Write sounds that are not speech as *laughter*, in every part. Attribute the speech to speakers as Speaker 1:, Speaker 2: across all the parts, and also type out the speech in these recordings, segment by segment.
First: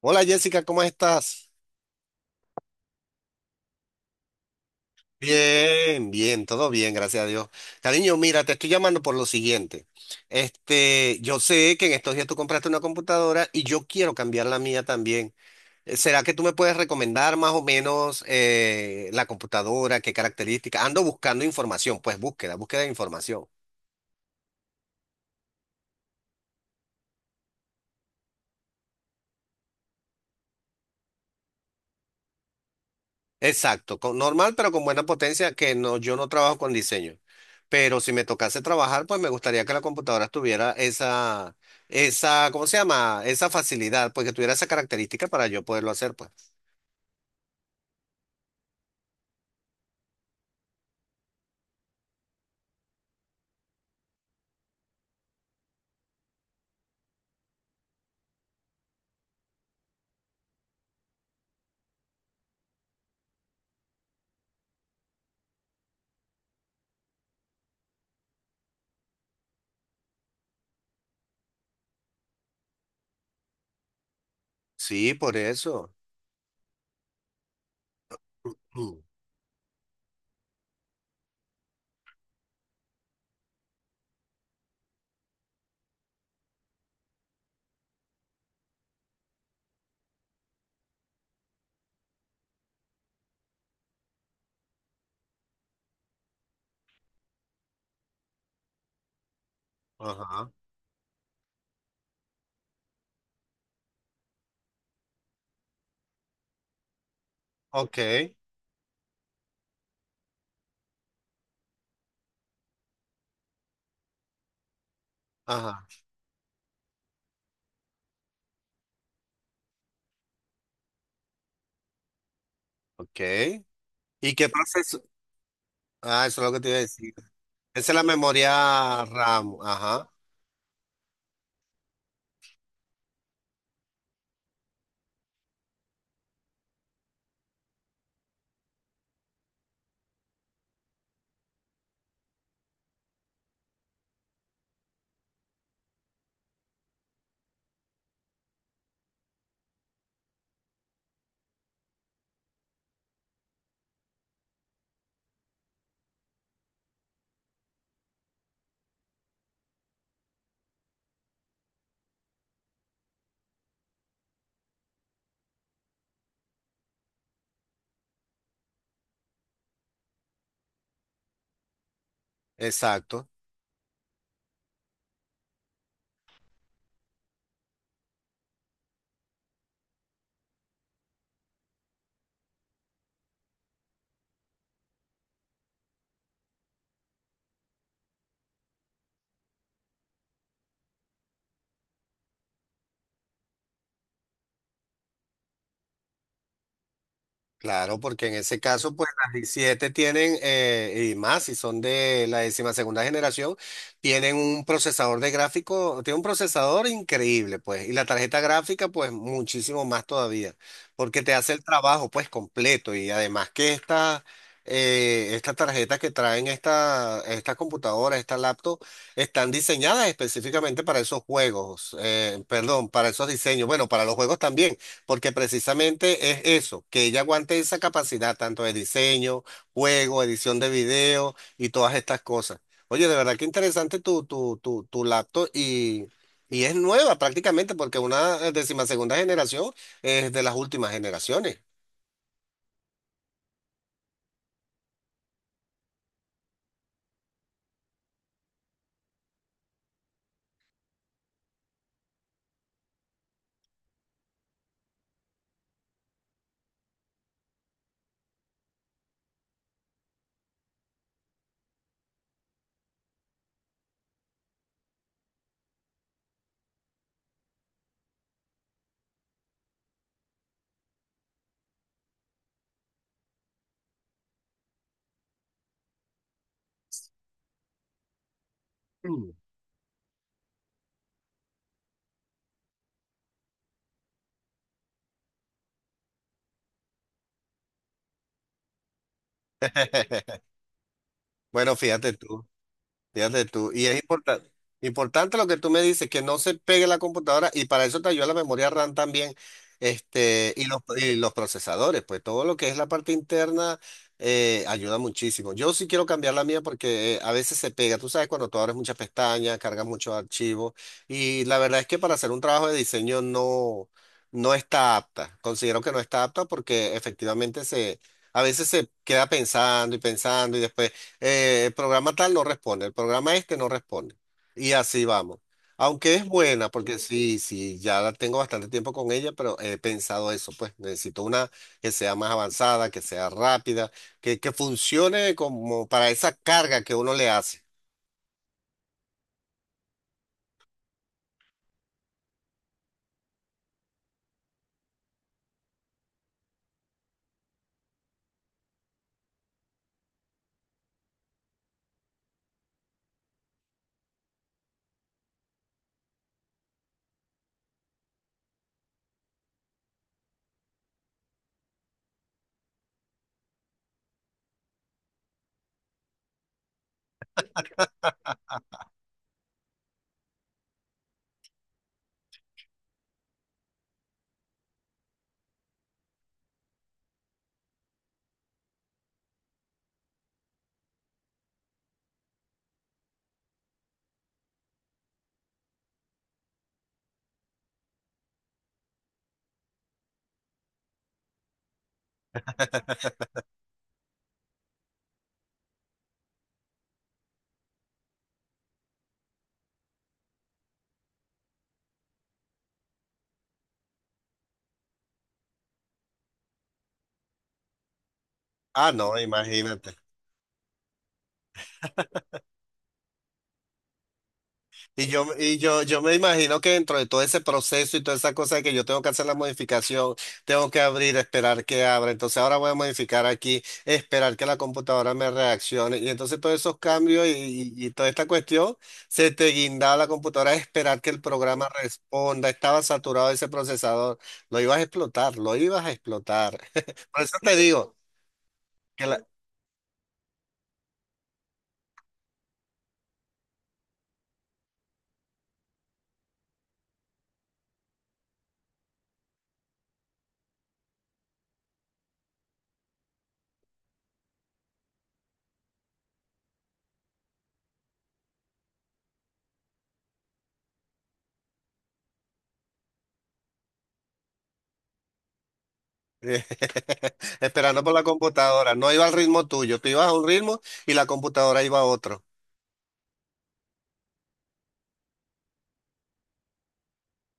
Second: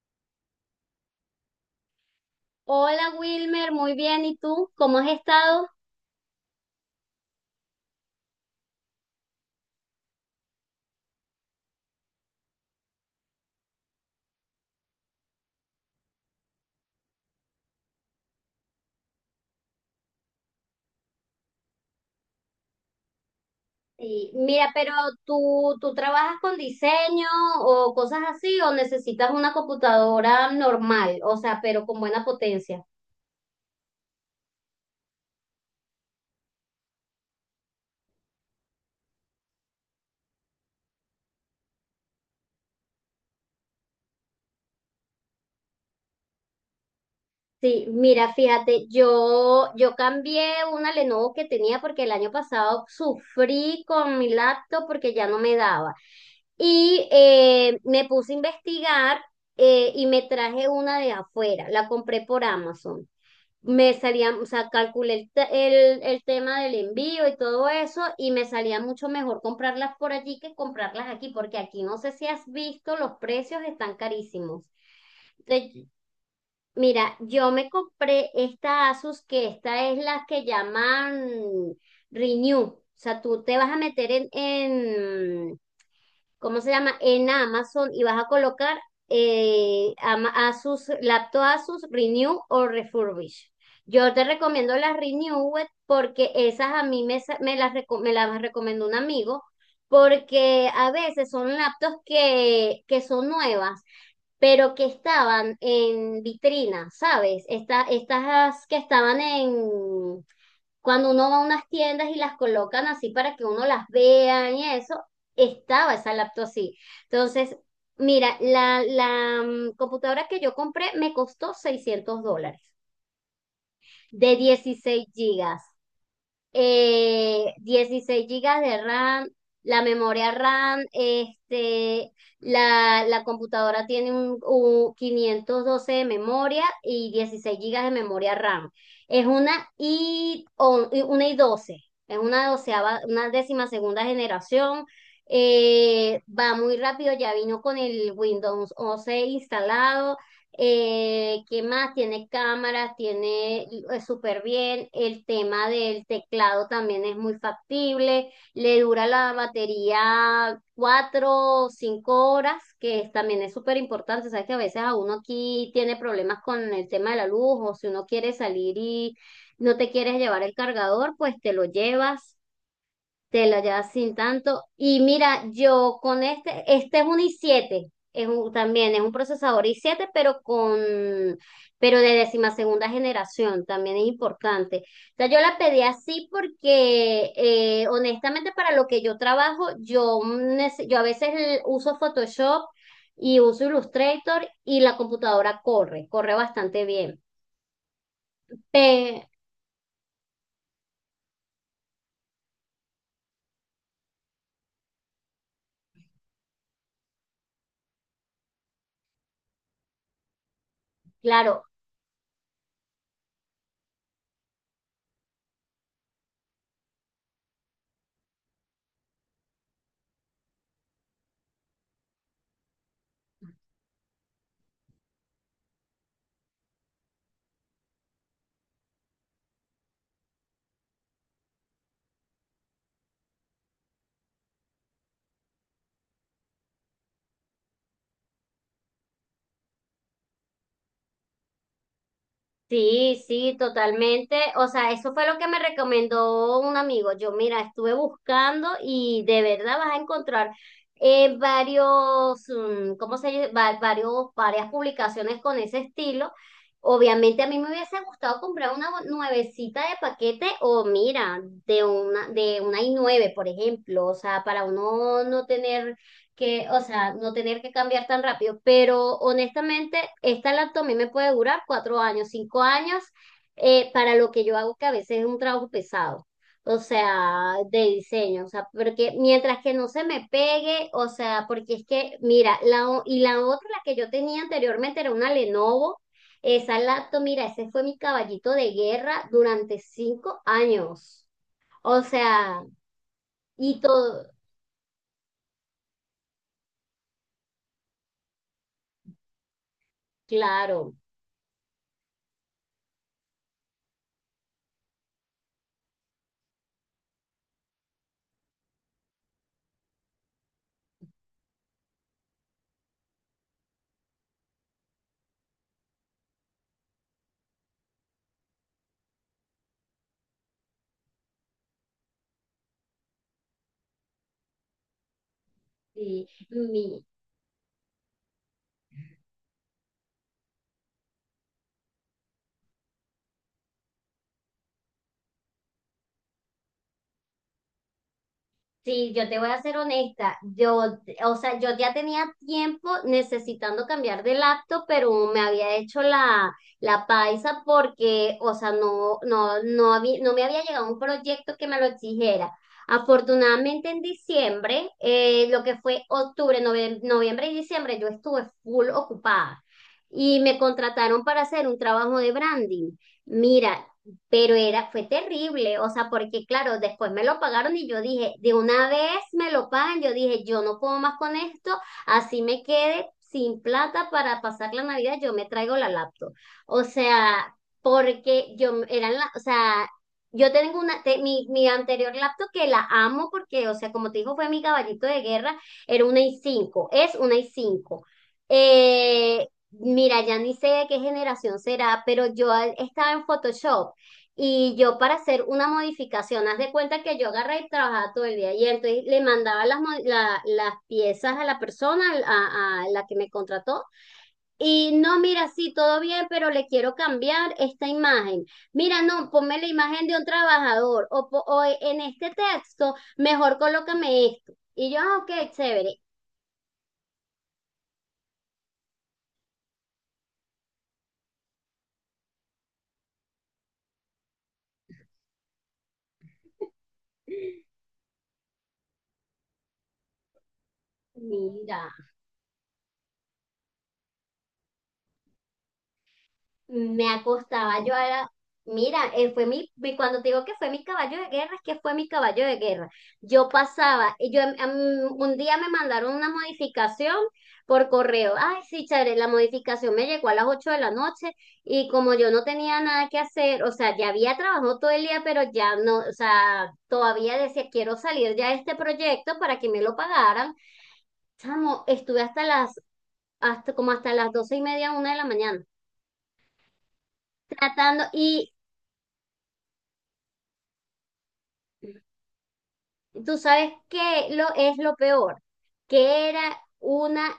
Speaker 1: Hola Jessica, ¿cómo estás?
Speaker 2: Hola Wilmer, muy bien. ¿Y tú? ¿Cómo has estado?
Speaker 1: Bien, bien, todo bien, gracias a Dios. Cariño, mira, te estoy llamando por lo siguiente. Yo sé que en estos días tú compraste una computadora y yo quiero cambiar la mía también. ¿Será que tú me puedes recomendar más o menos la computadora, qué características? Ando buscando información, pues búsqueda de información.
Speaker 2: Y mira, pero tú, ¿tú trabajas con diseño o cosas así, o necesitas una computadora normal, o sea, pero con buena potencia?
Speaker 1: Exacto, con, normal pero con buena potencia, que no, yo no trabajo con diseño. Pero si me tocase trabajar, pues me gustaría que la computadora tuviera esa, ¿cómo se llama? Esa facilidad, pues que tuviera esa característica para yo poderlo hacer, pues.
Speaker 2: Sí, mira, fíjate, yo cambié una Lenovo que tenía porque el año pasado sufrí con mi laptop porque ya no me daba. Y me puse a investigar y me traje una de afuera, la compré por Amazon. Me salía, o sea, calculé el tema del envío y todo eso, y me salía mucho mejor comprarlas por allí que comprarlas aquí, porque aquí, no sé si has visto, los precios están carísimos.
Speaker 1: Sí, por
Speaker 2: Entonces,
Speaker 1: eso.
Speaker 2: mira, yo me compré
Speaker 1: *clears throat*
Speaker 2: esta
Speaker 1: Ujú.
Speaker 2: Asus, que esta es la que llaman Renew. O sea, tú te vas a meter en, ¿cómo se llama?, en Amazon, y vas a colocar Asus, laptop Asus Renew o Refurbish. Yo te recomiendo las Renew porque esas a mí me las recomendó un amigo
Speaker 1: Ajá.
Speaker 2: porque a veces son laptops que son nuevas, pero que estaban en vitrina, ¿sabes?
Speaker 1: Ok.
Speaker 2: Estas que estaban en, cuando uno va a unas tiendas y las colocan así para que uno las vea y eso,
Speaker 1: Ajá.
Speaker 2: estaba esa laptop así. Entonces, mira, la computadora que yo compré me costó $600,
Speaker 1: Ok. ¿Y
Speaker 2: de
Speaker 1: qué proceso?
Speaker 2: 16 gigas,
Speaker 1: Ah, eso es lo que te iba a decir. Esa es la
Speaker 2: 16 gigas de
Speaker 1: memoria
Speaker 2: RAM,
Speaker 1: RAM.
Speaker 2: la
Speaker 1: Ajá.
Speaker 2: memoria RAM, este, la computadora tiene un 512 de memoria y 16 gigas de memoria RAM. Es una una i12, es una doceava, una décima segunda generación. Va muy rápido, ya vino con el Windows 11 instalado. ¿Qué más? Tiene cámaras, tiene súper bien. El tema del teclado también es muy factible. Le dura la batería cuatro o cinco horas, también es súper importante. Sabes que a veces a uno aquí tiene problemas con el tema de la luz, o si uno quiere salir y no te quieres llevar el cargador, pues te lo llevas.
Speaker 1: Exacto.
Speaker 2: Te la llevas sin tanto. Y mira, yo con este, este es un i siete, también es un procesador i siete pero de décima segunda generación, también es importante. O sea, yo la pedí así porque, honestamente, para lo que yo trabajo, yo a veces uso Photoshop y uso Illustrator, y la computadora corre, corre bastante bien.
Speaker 1: Claro, porque en ese caso, pues
Speaker 2: Pe-
Speaker 1: las 17 tienen, y más, si son de la décima segunda generación, tienen un procesador de gráfico, tiene un procesador increíble, pues, y la tarjeta gráfica, pues, muchísimo más todavía, porque te hace el
Speaker 2: claro.
Speaker 1: trabajo, pues, completo, y además que estas tarjetas que traen estas computadoras, estas laptop, están diseñadas específicamente para esos juegos, perdón, para esos diseños, bueno, para los juegos también porque precisamente es eso, que ella aguante esa capacidad tanto de diseño, juego, edición de video y todas estas cosas. Oye, de verdad que interesante tu laptop y es nueva prácticamente porque una décima segunda generación es de las últimas generaciones.
Speaker 2: Sí, sí, totalmente. O sea, eso fue lo que me recomendó un amigo. Yo, mira, estuve buscando y de verdad vas a encontrar ¿cómo se dice? Varias publicaciones con ese estilo. Obviamente a mí me hubiese gustado comprar una nuevecita de paquete, o mira, de una i nueve, por ejemplo. O sea, para uno no tener que, o sea, no tener que cambiar tan rápido, pero honestamente, esta laptop a mí me puede durar cuatro años, cinco años, para lo que yo hago, que a veces es un trabajo pesado, o sea, de diseño, o sea, porque
Speaker 1: Mm.
Speaker 2: mientras que no se me pegue, o sea, porque es que, mira, y la otra, la que yo tenía anteriormente, era una Lenovo, esa laptop, mira, ese fue mi caballito de guerra durante cinco
Speaker 1: *laughs*
Speaker 2: años,
Speaker 1: Bueno,
Speaker 2: o
Speaker 1: fíjate tú.
Speaker 2: sea,
Speaker 1: Fíjate tú,
Speaker 2: y
Speaker 1: y es
Speaker 2: todo,
Speaker 1: importante lo que tú me dices, que no se pegue la computadora y para eso te ayuda la memoria RAM también, y los,
Speaker 2: claro.
Speaker 1: y los procesadores, pues todo lo que es la parte interna ayuda muchísimo. Yo sí quiero cambiar la mía porque a veces se pega, tú sabes, cuando tú abres muchas pestañas, cargas muchos archivos y la verdad es que para hacer un trabajo de diseño no, no está apta, considero que no está apta porque efectivamente se... A veces se queda pensando y pensando y después el programa tal no responde, el programa este no responde. Y así vamos. Aunque es
Speaker 2: Sí,
Speaker 1: buena, porque
Speaker 2: mi,
Speaker 1: sí, sí, ya la tengo bastante tiempo con ella, pero he pensado eso, pues necesito una que sea más avanzada, que sea rápida, que funcione como para esa carga que uno le hace.
Speaker 2: Sí, yo te voy a ser honesta. O sea, yo ya tenía tiempo necesitando cambiar de laptop, pero me había hecho la paisa porque, o sea, no había, no me había llegado un proyecto que me lo exigiera. Afortunadamente en diciembre, lo que fue octubre, noviembre y diciembre, yo estuve full ocupada y me contrataron para hacer un trabajo de branding. Mira, pero era, fue terrible, o sea, porque claro, después me lo pagaron y yo dije, de una vez me lo pagan, yo dije, yo no puedo más con esto, así me quede sin plata para pasar la Navidad, yo me traigo la laptop. O sea, porque yo eran la, o sea, yo tengo una, mi anterior laptop que la amo porque, o sea, como te dijo, fue mi caballito de guerra, era una i cinco, es una i cinco. Eh, Mira, ya ni sé de qué generación será, pero yo estaba en Photoshop, y yo para hacer una modificación, haz de cuenta que yo agarré y trabajaba todo el día. Y entonces le mandaba las piezas a la persona, a la que me contrató. Y no, mira, sí, todo bien, pero le quiero cambiar esta imagen.
Speaker 1: Ah,
Speaker 2: Mira,
Speaker 1: no,
Speaker 2: no, ponme la
Speaker 1: imagínate.
Speaker 2: imagen de un trabajador. O, po- o e, En este texto, mejor colócame esto. Y yo,
Speaker 1: Y
Speaker 2: ah,
Speaker 1: yo,
Speaker 2: ok,
Speaker 1: y yo,
Speaker 2: chévere.
Speaker 1: yo me imagino que dentro de todo ese proceso y toda esa cosa de que yo tengo que hacer la modificación, tengo que abrir, esperar que abra. Entonces ahora voy a modificar aquí, esperar que la computadora me reaccione. Y entonces todos esos cambios y toda esta cuestión, se te guindaba la computadora, esperar que el programa
Speaker 2: Mira.
Speaker 1: responda. Estaba saturado ese procesador. Lo ibas a explotar, lo ibas a explotar.
Speaker 2: Me
Speaker 1: *laughs* Por eso te
Speaker 2: acostaba yo
Speaker 1: digo
Speaker 2: a
Speaker 1: que
Speaker 2: mira,
Speaker 1: la-
Speaker 2: fue mi, cuando te digo que fue mi caballo de guerra, es que fue mi caballo de guerra. Yo pasaba, y yo, un día me mandaron una modificación por correo. Ay, sí, chévere, la modificación me llegó a las 8 de la noche, y como yo no tenía nada que hacer, o sea, ya había trabajado todo el día, pero ya no, o sea, todavía decía, quiero salir ya de este proyecto para que me lo pagaran. Chamo, estuve hasta hasta como hasta las 12 y media, una de la mañana,
Speaker 1: *laughs* esperando por la
Speaker 2: tratando y...
Speaker 1: computadora, no iba al ritmo tuyo, tú ibas a un ritmo y la computadora iba a otro.
Speaker 2: Tú sabes qué es lo peor, que era una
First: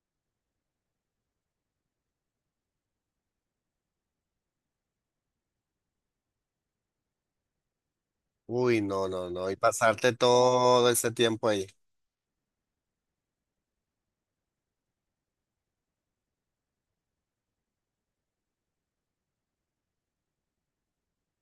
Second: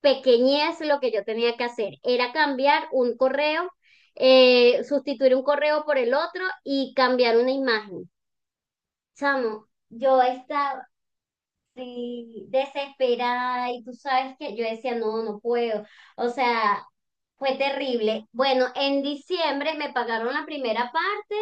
Speaker 2: pequeñez lo que yo tenía que hacer, era cambiar un correo, sustituir un correo por el otro y cambiar una imagen.
Speaker 1: Uy, no, no, no. Y
Speaker 2: Chamo,
Speaker 1: pasarte
Speaker 2: yo estaba,
Speaker 1: todo ese tiempo ahí.
Speaker 2: sí, desesperada, y tú sabes que yo decía, no, no puedo. O sea, fue terrible. Bueno, en diciembre me pagaron la primera parte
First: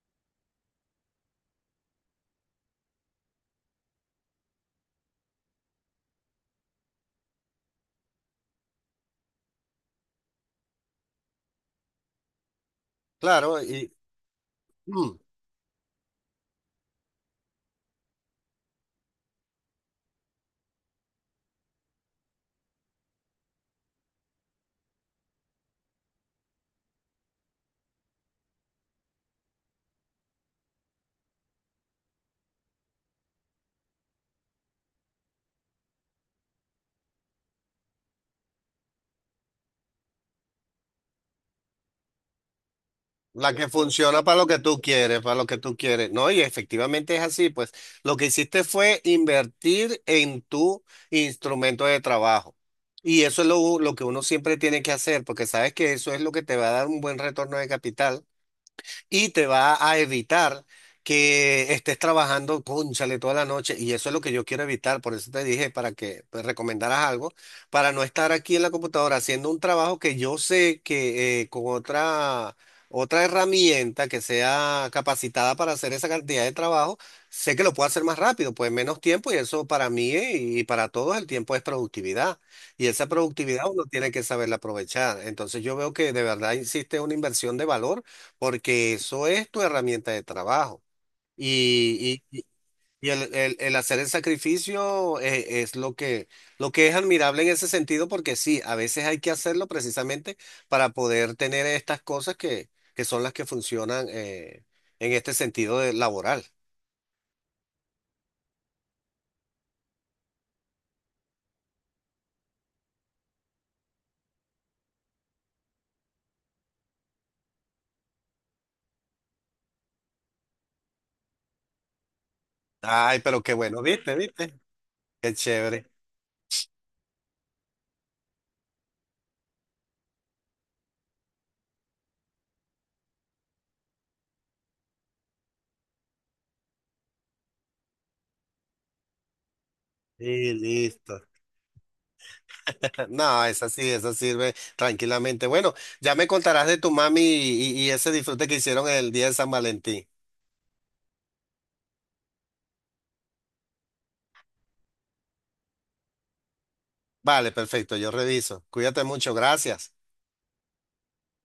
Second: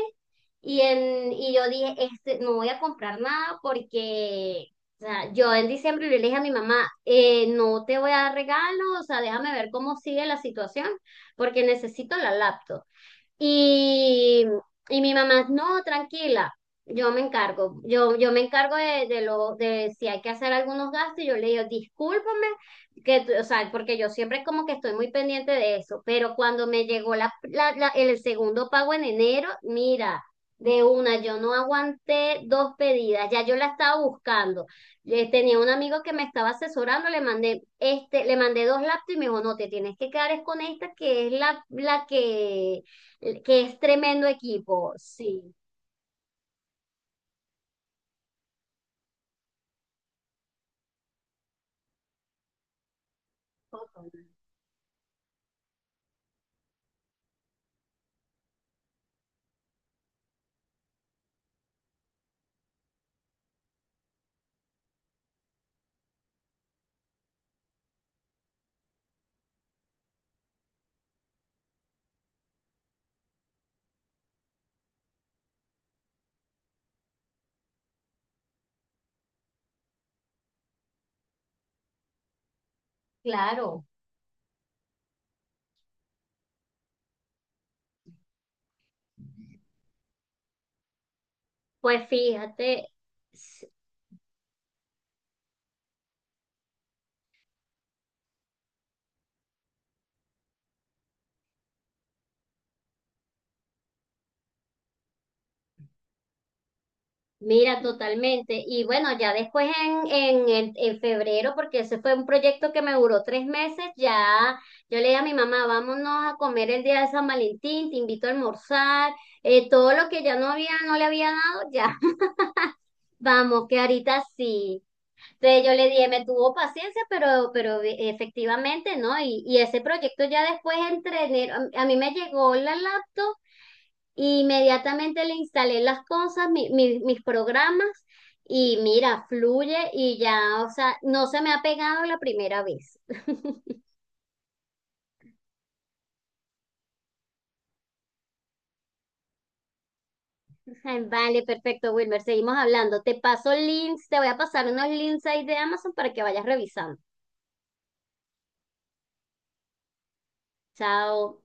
Speaker 2: y y yo dije, este, no voy a comprar nada porque, o sea, yo en diciembre le dije a mi mamá, no te voy a dar regalo, o sea, déjame ver cómo sigue la situación, porque necesito la laptop.
Speaker 1: Claro, y
Speaker 2: Y, y
Speaker 1: mm,
Speaker 2: mi mamá, no, tranquila, yo me encargo, yo me encargo de lo, de si hay que hacer algunos gastos, y yo le digo, discúlpame, o sea, porque yo siempre como que estoy muy pendiente de eso, pero cuando me llegó el segundo pago en enero, mira, de una, yo no aguanté dos pedidas, ya yo la estaba buscando. Tenía un amigo que me estaba asesorando, le mandé, este, le mandé dos laptops y me dijo, no, te tienes que quedar es con esta, que es la
Speaker 1: la
Speaker 2: que
Speaker 1: que
Speaker 2: es
Speaker 1: funciona
Speaker 2: tremendo
Speaker 1: para lo que tú
Speaker 2: equipo,
Speaker 1: quieres, para
Speaker 2: sí,
Speaker 1: lo que tú quieres. No, y efectivamente es así, pues lo que hiciste fue invertir en tu instrumento de trabajo. Y eso es lo que uno siempre tiene que hacer, porque sabes que eso es lo que te va a dar un buen retorno de capital. Y te va a evitar que estés trabajando, cónchale, toda la noche. Y eso es lo que yo quiero evitar. Por eso te dije para que pues, recomendaras algo, para no estar aquí en la computadora haciendo un trabajo que yo sé que con otra herramienta que sea capacitada para hacer esa cantidad de trabajo, sé que lo puedo hacer más rápido, pues menos tiempo. Y eso para mí y para todos el tiempo es productividad. Y esa productividad uno
Speaker 2: claro.
Speaker 1: tiene que saberla aprovechar. Entonces yo veo que de verdad existe una inversión de valor porque eso es tu herramienta de trabajo.
Speaker 2: Pues
Speaker 1: Y, y- y-
Speaker 2: fíjate,
Speaker 1: y el, el-
Speaker 2: s-
Speaker 1: el hacer el sacrificio es, lo que es admirable en ese sentido, porque sí, a veces hay que hacerlo precisamente para poder tener estas cosas que son las que funcionan en este sentido de- laboral.
Speaker 2: mira, totalmente. Y bueno, ya después en febrero, porque ese fue un proyecto que me duró tres meses, ya yo le dije a mi mamá, vámonos a comer el día de San Valentín, te invito a almorzar, todo lo que ya no había, no le había dado, ya. *laughs*
Speaker 1: Ay, pero qué
Speaker 2: Vamos, que
Speaker 1: bueno, viste,
Speaker 2: ahorita
Speaker 1: viste,
Speaker 2: sí.
Speaker 1: qué
Speaker 2: Entonces yo
Speaker 1: chévere.
Speaker 2: le dije, me tuvo paciencia, pero, efectivamente, ¿no? Y ese proyecto ya después entre enero, a mí me llegó la laptop, y inmediatamente le instalé las cosas, mis programas, y mira, fluye y ya,
Speaker 1: Y
Speaker 2: o sea,
Speaker 1: listo.
Speaker 2: no se me ha pegado la primera vez.
Speaker 1: *laughs* No, esa sí, esa sirve tranquilamente. Bueno, ya me contarás de tu mami y ese disfrute que hicieron el día de San Valentín.
Speaker 2: *laughs* Ay, vale, perfecto, Wilmer, seguimos hablando. Te paso links, te voy a pasar unos links ahí de Amazon para que vayas revisando.
Speaker 1: Vale, perfecto, yo reviso. Cuídate mucho, gracias.
Speaker 2: Chao.